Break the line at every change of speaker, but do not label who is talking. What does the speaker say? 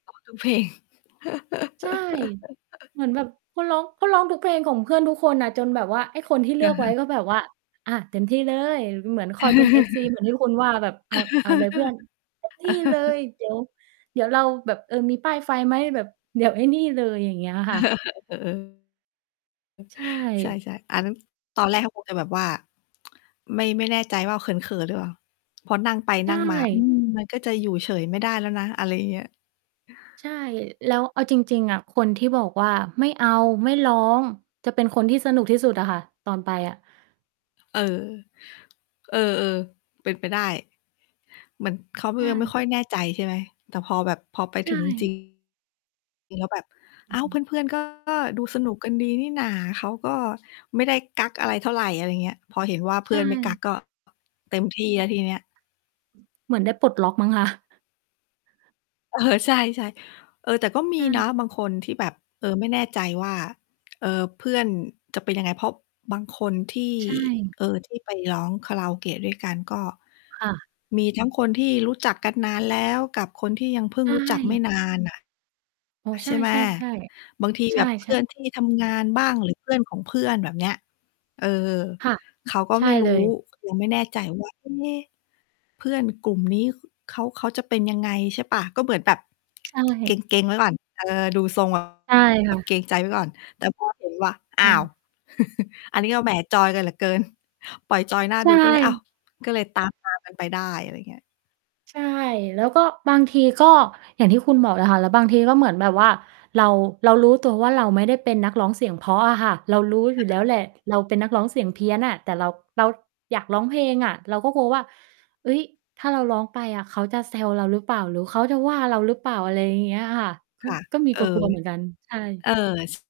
ขอทุก เพลง
ใช่ เหมือนแบบเขาร้อง เขาร้องทุกเพลงของ เพื่อนทุกคนน่ะ จนแบบว่า ไอ้คนที่เลือก
ค
ไ
่
ว้
ะ
ก็แบบว่า "อะ เต็มที่เลย" เหมือนคอยเป็น FC เหมือนที่คุณว่าแบบ "เอา เอาเลยเพื่อน เต็ม ที่เลย เดี๋ยว เดี๋ยวเราแบบ เอ่อ มีป้ายไฟไหม? แบบเดี๋ยวไอ้นี่เลย" อย่างเงี้ยค่ะ
อ เออ
ใช
ใช
่
่ ๆ อันนั้น ตอนแรกเขาคงจะแบบว่า ไม่ ไม่แน่ใจว่าเขิน ๆ หรือเปล่า? พอนั่งไป
ใช
นั่งมา อื
่
ม มันก็จะอยู่เฉยไม่ได้แล้วนะ อะไรเงี้ย
ใช่ แล้วเอาจริง ๆ อะ คนที่บอกว่า "ไม่เอา ไม่ร้อง" จะเป็นคนที่สนุกที่สุดอะค่ะ ตอนไปอะ
เออ เออ ๆ เป็นไปได้ เหมือนเขาก
ใ
็
ช
ยังไม่
่
ค่อยแน่ใจใช่ไหม? แต่พอแบบ พอไป
ใช
ถึง จริ
่
ง แล้วแบบ
อ
"อ
ื
้
อ
า
ฮ
ว
ึ
เพื่อน ๆ ก็ ดูสนุกกันดีนี่หน่า เขาก็ไม่ได้กั๊กอะไรเท่าไร" อะไรเงี้ย พอเห็นว่าเพ
ใช
ื่อนไม่กั๊
่
กก็ เต็มที่แล้วทีเนี้ย
เหมือนได้ปลดล็อกมั้งคะ
เออ ใช่ ๆ เออ แต่ก็ม
ใ
ี
ช
นะ
่
บางคนที่แบบ เอ่อ ไม่แน่ใจว่า เอ่อ เพื่อนจะเป็นยังไง? เพราะบางคนที่
ใช่
เอ่อ ที่ไปร้องคาราโอเกะด้วยกัน ก็
ค่ะ
มีทั้งคนที่รู้จักกันนานแล้ว กับคนที่ยังเพิ่
ใช
งรู้จักไม่
่
นานน่ะ
อ๋อ ใ
ใช่ไหม?
ช่ ๆ
บางที
ๆ ใช
แบบเพื
่
่อ
ๆ
นที่ทำงานบ้าง หรือเพื่อนของเพื่อนแบบเนี้ย เออ
ค่ะ
เขาก็
ใช
ไ
่
ม่ร
เ
ู
ล
้
ย
เลย ไม่แน่ใจ ว่า "เอ๊ เพื่อนกลุ่มนี้ ข เขา เขาจะเป็นยังไง" ใช่เปล่า? ก็เหมือนแบบ
ใช
เก
่
ร็ง ๆ ไว้ก่อน เออ ดูทรง แบ
ใช่ค่
บ เกร
ะ
งใจไว้ก่อน แต่ พอเห็น ว่า
ใ
อ้
ช
าว
่
อันนี้ก็แหม! จอยกันเหลือเกิน ปล่อยจอยน่า
ใช
ดู ก็เลย อ้าว
่
ก็เลย ตาม ๆ กันไปได้
อื
อ
อ
ะไรเงี้ย
ใช่ แล้วก็บางทีก็ อย่างที่คุณบอกเลยค่ะ แล้วบางทีก็เหมือนแบบว่า เรา เรารู้ตัวว่า เราไม่ได้เป็นนักร้องเสียงเพราะอะค่ะ เรารู้อยู่แล้วแหละ เราเป็นนักร้องเสียงเพี้ยนน่ะ แต่เรา เราอยากร้องเพลงอะ เราก็กลัวว่า "เฮ้ย ถ้าเราร้องไปอะเขาจะแซวเราหรือเปล่า? หรือเขาจะว่าเราหรือเปล่า?" อะไรเงี้ยค่ะ ก
ค
็
่ะ
ก็มี
เอ
ก
อ
ลัว ๆ เหมือนกัน ใช่
เออ ซ